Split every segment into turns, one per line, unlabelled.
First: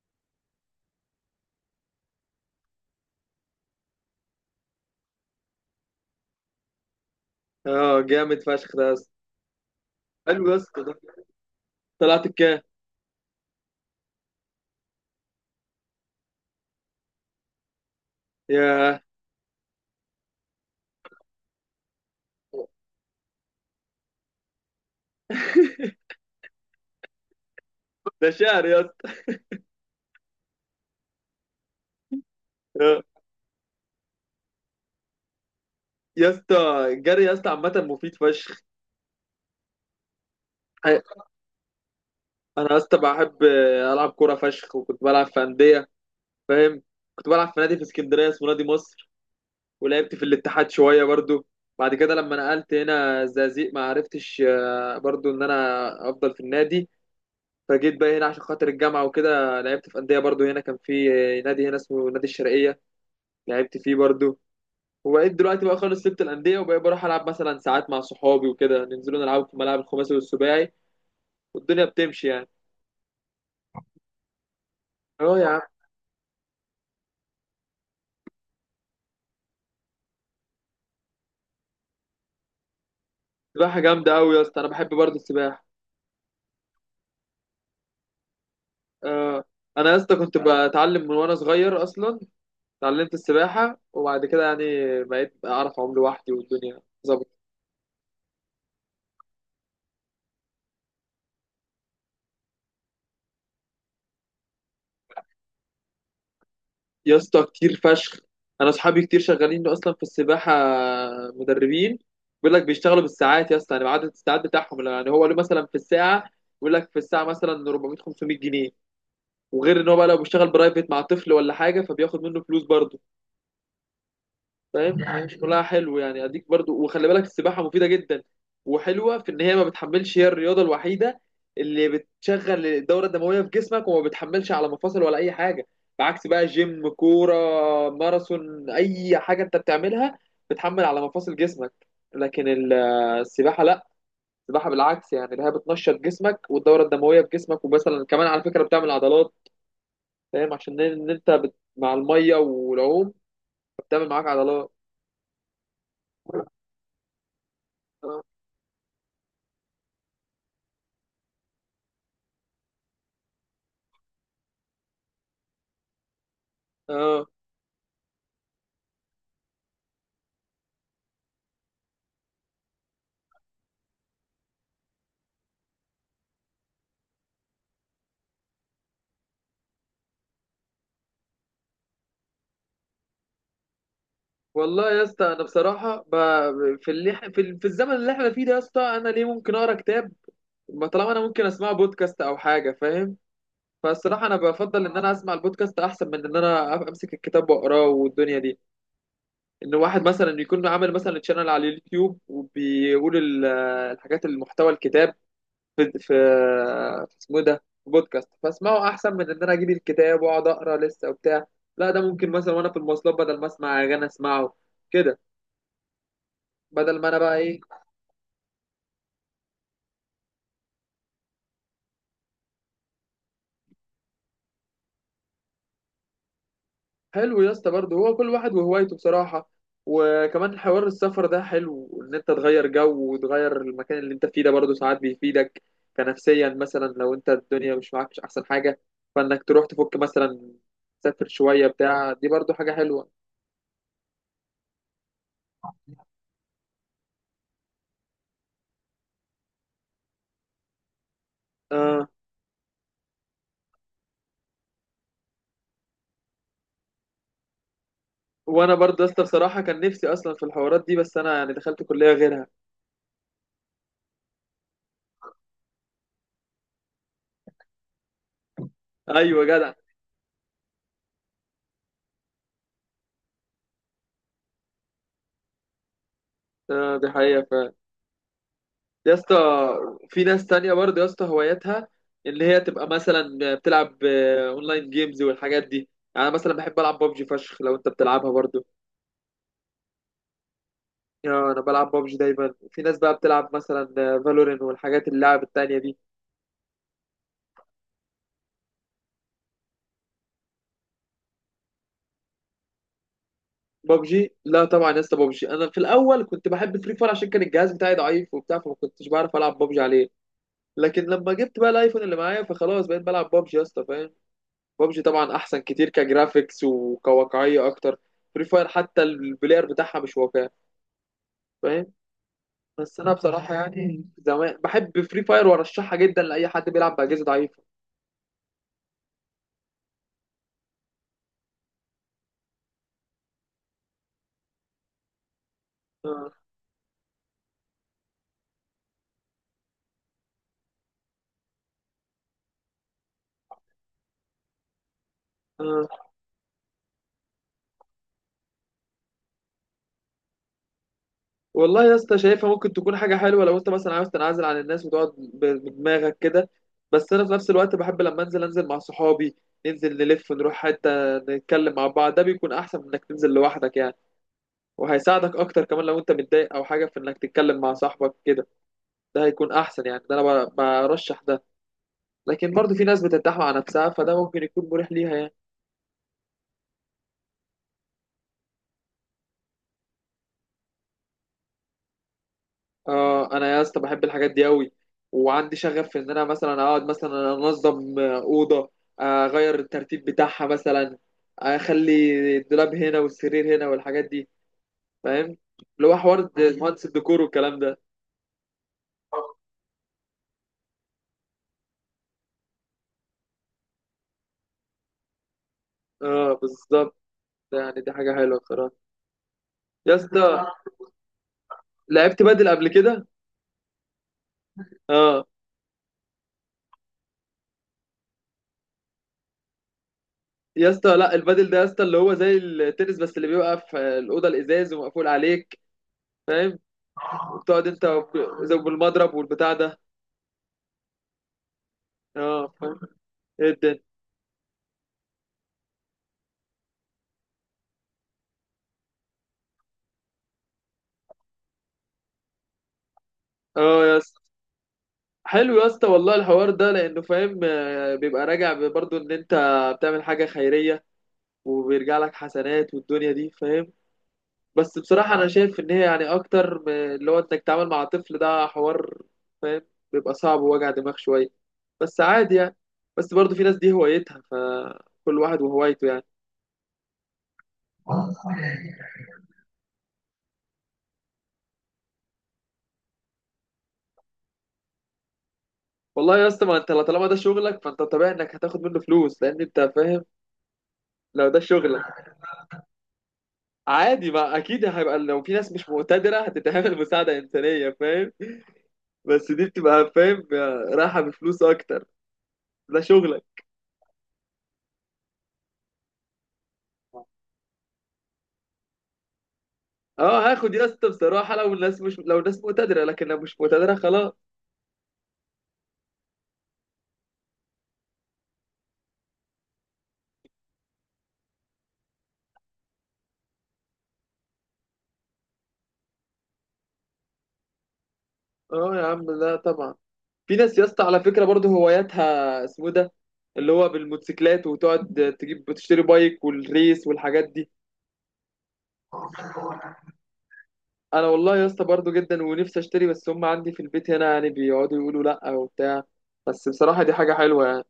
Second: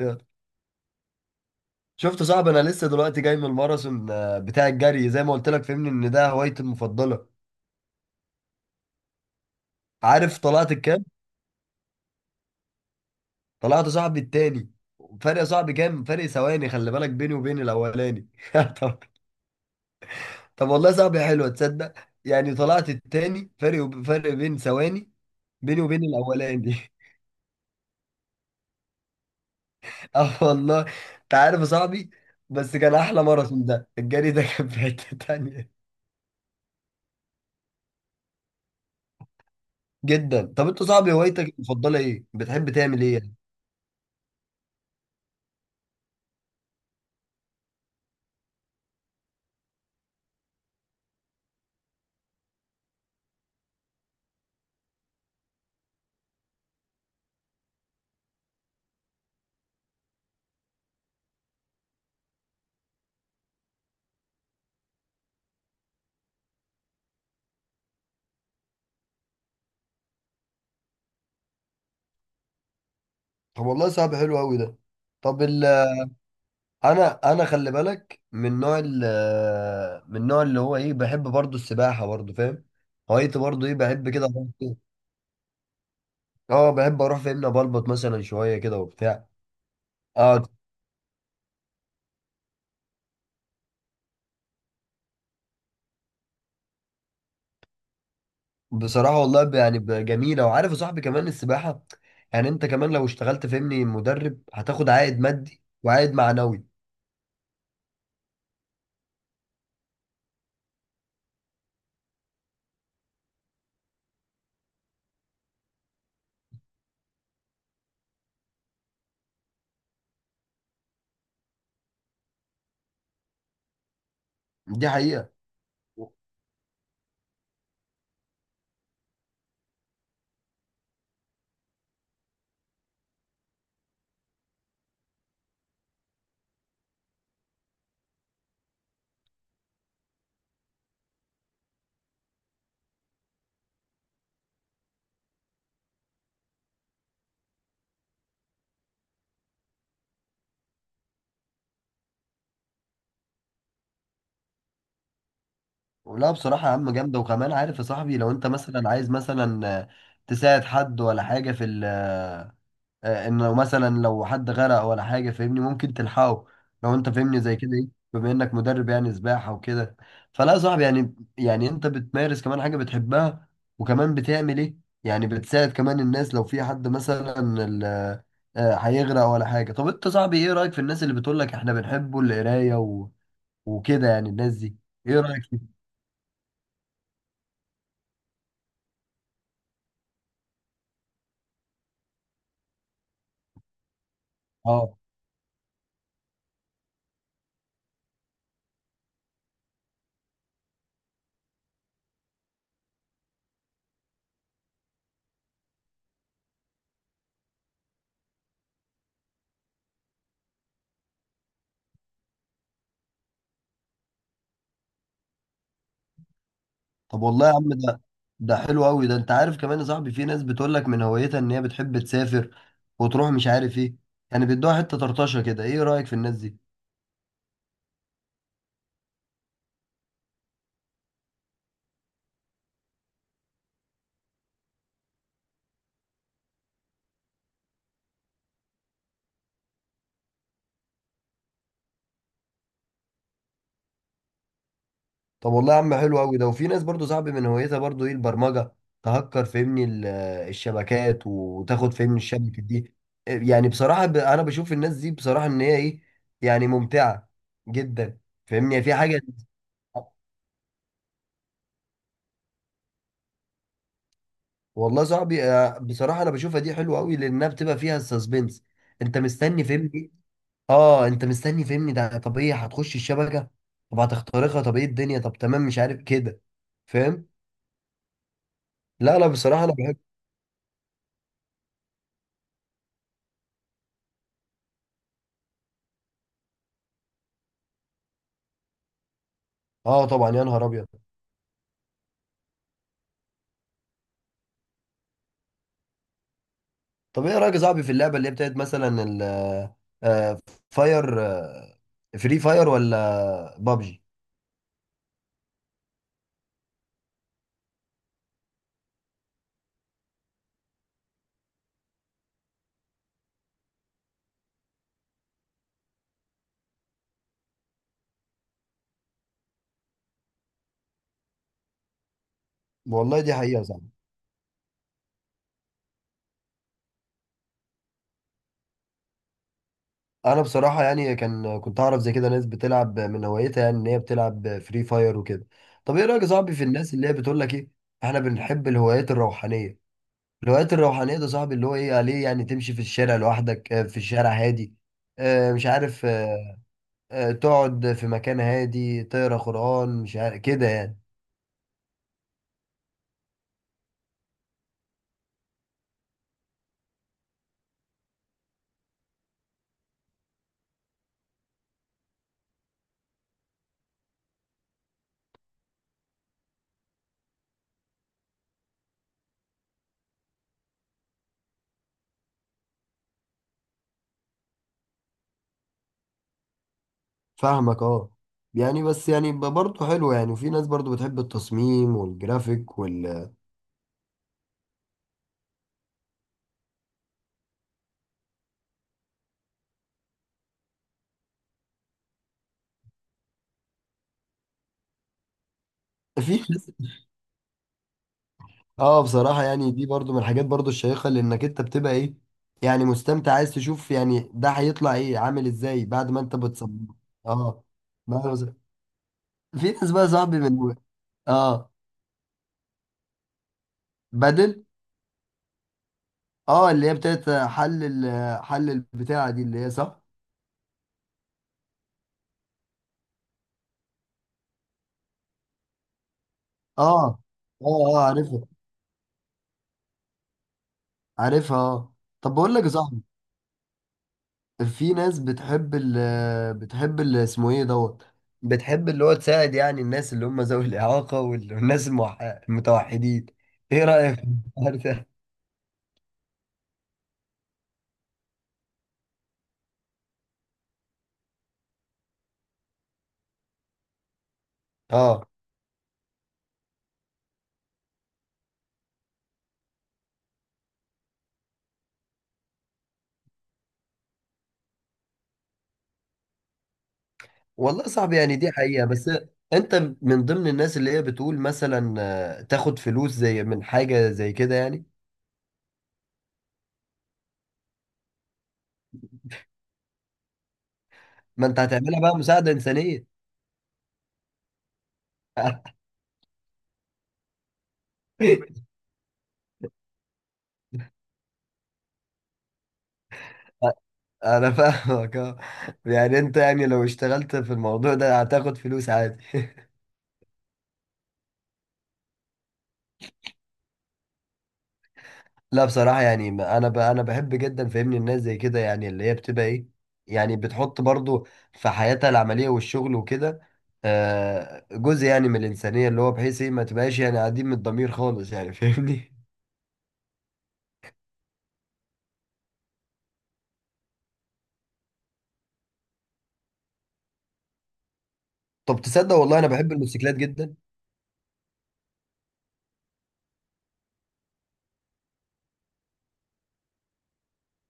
يلا. شفت صعب انا لسه دلوقتي جاي من الماراثون بتاع الجري زي ما قلت لك فهمني ان ده هوايتي المفضله.
اه جامد فشخ ده يا اسطى.
عارف
حلو يا
طلعت
اسطى ده.
الكام؟
طلعت الكام.
طلعت يا صاحبي التاني، فرق يا صاحبي، كام فرق ثواني خلي بالك بيني وبين الاولاني. طب.
ياه.
طب والله يا صاحبي حلوه تصدق، يعني طلعت التاني، فرق بين ثواني بيني وبين الاولاني.
ده شعر يا اسطى.
اه والله. انت عارف يا صاحبي، بس كان
آه.
احلى ماراثون، ده الجري ده كان في حته تانيه.
يا اسطى الجري يا اسطى عامة مفيد فشخ.
جدا. طب انت يا صاحبي هوايتك المفضله ايه؟ بتحب
انا يا اسطى
تعمل ايه؟
بحب العب كورة فشخ، وكنت بلعب في أندية، فاهم. كنت بلعب في نادي في اسكندرية اسمه نادي مصر، ولعبت في الاتحاد شوية برضو. بعد كده لما نقلت هنا الزقازيق ما عرفتش برضو ان انا افضل في النادي. فجيت بقى هنا عشان خاطر الجامعة وكده لعبت في أندية برضو هنا، كان في نادي هنا اسمه نادي الشرقية، لعبت فيه برضو. وبقيت دلوقتي بقى خالص سبت الأندية، وبقيت بروح ألعب مثلا ساعات مع صحابي وكده، ننزلوا نلعب في الملاعب الخماسي والسباعي والدنيا بتمشي يعني.
طب والله صعب، حلو قوي ده.
اه
طب
يا عم.
ال انا خلي بالك من نوع من النوع اللي هو ايه، بحب برضو السباحه برضو فاهم. هوايتي برضو ايه،
سباحة
بحب
جامدة
كده
أوي يا اسطى، أنا
فين؟
بحب برضه السباحة.
اه بحب اروح فاهمني بلبط مثلا شويه كده وبتاع.
اه. أنا يا اسطى كنت
اه
بتعلم من وأنا صغير أصلا، اتعلمت السباحة وبعد كده يعني بقيت أعرف أعوم لوحدي والدنيا ظبط.
بصراحه والله جميله. وعارف يا صاحبي كمان السباحه، يعني انت كمان لو اشتغلت فاهمني مدرب هتاخد عائد مادي وعائد معنوي.
يا اسطى كتير فشخ، أنا أصحابي كتير شغالين أصلا في السباحة مدربين. بيقول لك بيشتغلوا بالساعات يا اسطى، يعني بعدد الساعات بتاعهم، يعني هو له مثلا في الساعة، بيقول لك في الساعة مثلا 400 500 جنيه. وغير ان هو بقى لو بيشتغل برايفت مع طفل ولا حاجه فبياخد منه فلوس برضه،
دي
فاهم. دي مش
حقيقه.
حقيقة كلها حلو يعني اديك برضه. وخلي بالك السباحه مفيده جدا، وحلوه في ان هي ما بتحملش، هي الرياضه الوحيده اللي بتشغل الدوره الدمويه في جسمك وما بتحملش على مفاصل ولا اي حاجه. بعكس بقى جيم، كوره، ماراثون، اي حاجه انت بتعملها بتحمل على مفاصل جسمك. لكن السباحه لا، السباحه بالعكس يعني اللي هي بتنشط جسمك والدوره الدمويه في جسمك. ومثلا كمان على فكره بتعمل عضلات، فاهم، عشان ان انت مع الميه والعوم بتعمل معاك عضلات.
لا بصراحه يا عم جامده. وكمان عارف يا صاحبي
اه.
لو انت مثلا عايز مثلا تساعد حد ولا حاجه في انه مثلا لو حد غرق ولا حاجه فاهمني ممكن تلحقه لو انت
اه
فاهمني زي كده ايه، بما انك مدرب يعني سباحه وكده. فلا يا صاحبي، يعني انت بتمارس كمان حاجه بتحبها، وكمان بتعمل ايه، يعني بتساعد كمان الناس لو في حد مثلا ال- هيغرق ولا حاجه. طب انت صاحبي، ايه رايك في الناس اللي بتقول لك احنا بنحبوا القرايه وكده، يعني الناس دي
والله يا
ايه
اسطى انا
رايك
بصراحه في اللي إح- في, ال- في الزمن اللي احنا فيه ده يا اسطى انا ليه ممكن اقرا كتاب، ما طالما انا ممكن اسمع بودكاست او حاجه، فاهم. فالصراحه انا بفضل
فيه؟
ان انا اسمع البودكاست احسن من ان انا امسك الكتاب واقراه والدنيا دي. ان واحد مثلا يكون عامل مثلا تشانل على اليوتيوب وبيقول الحاجات المحتوى الكتاب، في في في اسمه إيه ده، في بودكاست فاسمعه احسن من ان انا اجيب الكتاب واقعد اقرا لسه وبتاع. لا ده ممكن مثلا وانا في المواصلات بدل ما اسمع اغاني اسمعه كده، بدل ما انا
طب
بقى
والله يا
ايه.
عم ده، ده حلو قوي ده. انت عارف كمان يا صاحبي في ناس بتقول لك من هوايتها ان هي بتحب تسافر وتروح مش عارف ايه، يعني بيدوها حته طرطشه كده، ايه رايك في الناس دي؟
حلو يا اسطى برضه، هو كل واحد وهوايته بصراحه. وكمان حوار السفر ده حلو، ان انت تغير جو وتغير المكان اللي انت فيه ده برضه ساعات بيفيدك كنفسيا. مثلا لو انت الدنيا مش معاك مش احسن حاجه فانك تروح تفك، مثلا تسافر شويه بتاع دي برضه حاجه حلوه.
طب والله يا عم حلو قوي ده. وفي ناس برضو صاحبي من هوايتها برضو ايه، البرمجه، تهكر فهمني الشبكات وتاخد
آه.
فهمني الشبكه دي. يعني بصراحه انا بشوف الناس دي بصراحه ان هي ايه، يعني ممتعه جدا
وانا
فاهمني في
برضه يا
حاجه.
اسطى بصراحه كان نفسي اصلا في الحوارات دي، بس انا يعني دخلت كليه غيرها.
والله صاحبي بصراحه انا بشوفها دي حلوه قوي لانها بتبقى فيها السسبنس، انت
ايوه
مستني
جدع.
فهمني. اه انت مستني فهمني ده، طب ايه، هتخش الشبكه، طب هتخترقها، طب ايه الدنيا، طب تمام مش عارف كده.
آه، دي
فاهم.
حقيقه فعلا. يا
لا
اسطى
بصراحه انا بحب.
في ناس تانية برضه يا اسطى هواياتها اللي هي تبقى مثلا بتلعب اونلاين جيمز والحاجات دي. يعني أنا مثلا بحب العب ببجي فشخ، لو انت بتلعبها برضه.
اه طبعا يا نهار ابيض.
انا بلعب ببجي دايما. في ناس بقى بتلعب مثلا فالورين والحاجات اللعب التانية دي.
طب ايه رايك يا صاحبي في اللعبه اللي هي بتاعت مثلا آه، فاير آه، فري فاير ولا بابجي؟
ببجي لا طبعا يا اسطى، ببجي انا في الاول كنت بحب فري فاير عشان كان الجهاز بتاعي ضعيف وبتاع، فما كنتش بعرف العب ببجي عليه. لكن لما جبت بقى الايفون اللي معايا فخلاص بقيت بلعب بابجي يا اسطى، فاهم. بابجي طبعا احسن كتير كجرافيكس وكواقعيه اكتر. فري فاير حتى البلاير بتاعها مش واقعي، فاهم. بس انا
والله دي
بصراحه
حقيقه صعبة.
يعني زمان بحب فري فاير وارشحها جدا لاي حد بيلعب باجهزه ضعيفه.
انا بصراحه يعني كنت اعرف زي كده ناس بتلعب من هوايتها، يعني ان هي بتلعب فري فاير وكده. طب ايه رايك يا
آه.
صاحبي في الناس اللي هي بتقول لك ايه، احنا بنحب الهوايات الروحانيه؟ الهوايات الروحانية ده صاحبي اللي هو ايه عليه، يعني تمشي في الشارع لوحدك في الشارع هادي، مش
آه.
عارف، تقعد في مكان هادي تقرا قرآن مش عارف كده يعني.
والله يا اسطى شايفها ممكن تكون حاجه حلوه لو انت مثلا عاوز تنعزل عن الناس وتقعد بدماغك كده. بس انا في نفس الوقت بحب لما انزل انزل مع صحابي، ننزل نلف نروح حته نتكلم مع بعض، ده بيكون احسن من انك تنزل لوحدك يعني. وهيساعدك اكتر كمان لو انت متضايق او حاجه في انك تتكلم مع صاحبك كده، ده هيكون احسن يعني، ده انا برشح ده. لكن برضو في ناس بترتاح مع نفسها، فده ممكن يكون مريح ليها يعني.
فاهمك اه. يعني بس يعني برضه حلو يعني. وفي ناس برضه بتحب التصميم والجرافيك
اه انا يا اسطى بحب الحاجات دي قوي، وعندي شغف في ان انا مثلا اقعد مثلا انظم اوضه، اغير الترتيب بتاعها مثلا، اخلي الدولاب هنا والسرير هنا والحاجات دي، فاهم. اللي هو حوار
في ناس،
مهندس الديكور والكلام ده.
اه بصراحة يعني دي برضه من الحاجات برضه الشيقة، لانك انت بتبقى ايه، يعني مستمتع، عايز تشوف يعني ده هيطلع ايه، عامل ازاي بعد ما
اه
انت بتصمم.
بالظبط،
اه.
يعني دي حاجه
ما- أنا
حلوه
بص-
بصراحه.
في ناس
يا
بقى صاحبي
اسطى
من، اه
لعبت بدل قبل كده.
بدل،
اه.
اه اللي هي بتاعت حل حل البتاعة دي اللي هي صح؟
يا اسطى لا، البادل ده يا اسطى اللي هو زي التنس، بس اللي بيبقى في الاوضه الازاز ومقفول عليك، فاهم.
اه.
وبتقعد
اه
انت
اه عارفها،
زي بالمضرب والبتاع ده.
عارفها اه. طب
اه
بقول لك يا
فاهم.
صاحبي،
ايه الدنيا.
في ناس بتحب بتحب ال اسمه ايه دوت، بتحب اللي هو تساعد يعني الناس اللي هم ذوي الإعاقة والناس المتوحدين.
اه
ايه
يا
رأيك
اسطى.
في الحوار ده؟
حلو يا اسطى والله الحوار ده، لانه فاهم بيبقى راجع برضه ان انت بتعمل حاجه خيريه وبيرجع لك حسنات والدنيا دي، فاهم. بس بصراحة
اه
أنا شايف إن هي يعني أكتر من اللي هو إنك تتعامل مع طفل، ده حوار فاهم بيبقى صعب ووجع دماغ شوية، بس عادي يعني. بس برضه في ناس دي هوايتها، فكل واحد وهوايته يعني.
والله صعب يعني، دي حقيقة. بس انت من ضمن الناس اللي هي بتقول مثلا تاخد فلوس زي من حاجة زي كده يعني؟
والله يا اسطى ما انت طالما ده شغلك فانت طبيعي انك هتاخد منه فلوس، لان انت فاهم لو ده
ما انت هتعملها
شغلك
بقى مساعدة إنسانية.
عادي. ما اكيد هيبقى لو في ناس مش مقتدره هتتعمل مساعده انسانيه، فاهم. بس دي بتبقى فاهم رايحه بفلوس اكتر، ده شغلك.
انا فاهمك اه. يعني انت يعني لو اشتغلت في الموضوع ده هتاخد فلوس عادي.
اه هاخد يا اسطى بصراحه لو الناس مقتدره. لكن لو مش مقتدره خلاص.
لا بصراحة يعني، انا بحب جدا فاهمني الناس زي كده، يعني اللي هي بتبقى ايه، يعني بتحط برضو في حياتها العملية والشغل وكده جزء يعني من الإنسانية، اللي هو بحيث ايه ما تبقاش يعني قاعدين من الضمير خالص يعني
اه يا عم
فاهمني.
لا طبعا. في ناس يا اسطى على فكره برضه هواياتها اسمه ده، اللي هو بالموتوسيكلات وتقعد تجيب تشتري بايك والريس والحاجات دي.
طب تصدق والله انا بحب الموتوسيكلات جدا.
انا والله يا اسطى برضه جدا ونفسي اشتري، بس هم عندي في البيت هنا يعني بيقعدوا يقولوا لا وبتاع. بس بصراحه دي حاجه حلوه يعني.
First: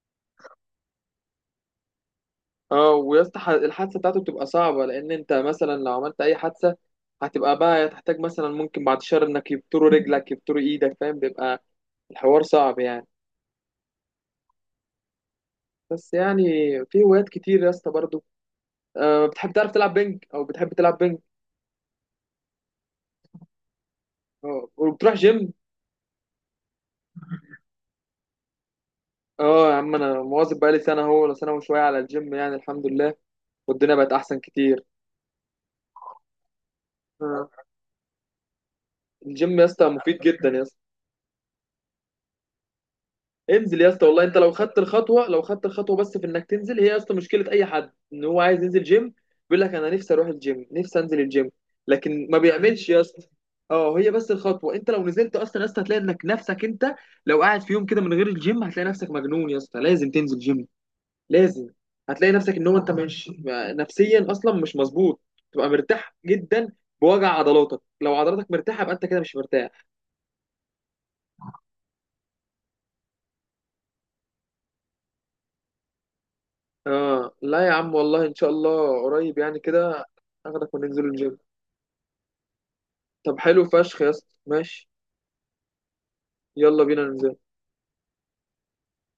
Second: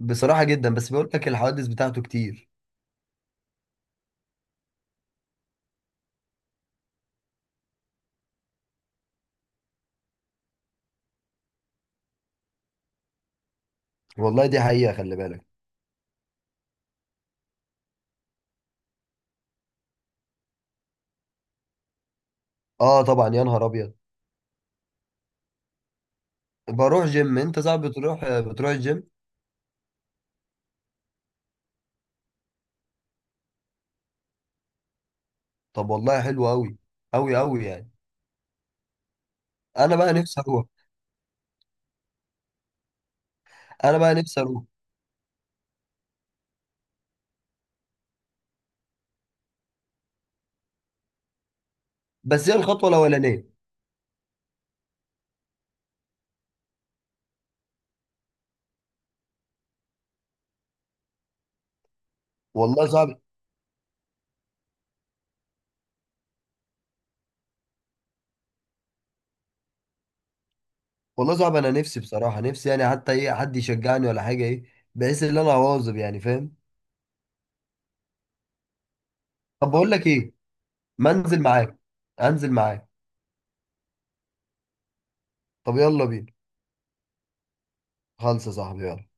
بصراحة جدا، بس بقول لك الحوادث بتاعته كتير.
اه ويا اسطى الحادثه بتاعته بتبقى صعبه، لان انت مثلا لو عملت اي حادثه هتبقى بقى تحتاج مثلا ممكن بعد شهر انك يبتروا رجلك يبتروا ايدك، فاهم، بيبقى الحوار صعب يعني.
والله دي حقيقة، خلي بالك.
بس يعني في هوايات كتير يا اسطى برضه. أه بتحب تعرف تلعب بينج او بتحب تلعب بينج.
اه طبعا يا نهار ابيض.
أه وبتروح جيم.
بروح جيم. انت صعب، بتروح، بتروح الجيم؟
اه يا عم انا مواظب بقالي سنه هو ولا سنه وشويه على الجيم، يعني الحمد لله والدنيا بقت احسن كتير.
طب والله حلو قوي، قوي
أه.
قوي يعني.
الجيم يا اسطى
انا بقى
مفيد
نفسي
جدا يا
اروح.
اسطى. انزل يا
انا
اسطى
بقى
والله، انت
نفسي
لو
اروح.
خدت الخطوه، لو خدت الخطوه بس، في انك تنزل هي يا اسطى مشكله اي حد ان هو عايز ينزل جيم، بيقول لك انا نفسي اروح الجيم نفسي انزل الجيم، لكن ما
بس هي
بيعملش
الخطوه
يا اسطى.
الاولانيه.
اه هي بس الخطوه، انت لو نزلت اصلا يا اسطى هتلاقي انك نفسك انت، لو قاعد في يوم كده من غير الجيم هتلاقي نفسك مجنون يا اسطى، لازم تنزل جيم، لازم. هتلاقي نفسك ان هو
والله
انت
صعب.
مش نفسيا اصلا مش مظبوط، تبقى مرتاح جدا بوجع عضلاتك، لو عضلاتك مرتاحه يبقى انت كده مش مرتاح.
والله صعب، انا نفسي بصراحه، نفسي يعني حتى ايه حد يشجعني ولا حاجه، ايه، بحيث ان انا اواظب يعني فاهم.
اه لا يا عم والله ان شاء الله قريب يعني
طب بقول
كده
لك ايه،
اخدك وننزل
ما
الجيم.
انزل معاك، انزل معاك.
طب حلو فشخ يا اسطى ماشي.
طب يلا بينا.
يلا بينا ننزل.
خلص يا صاحبي يلا.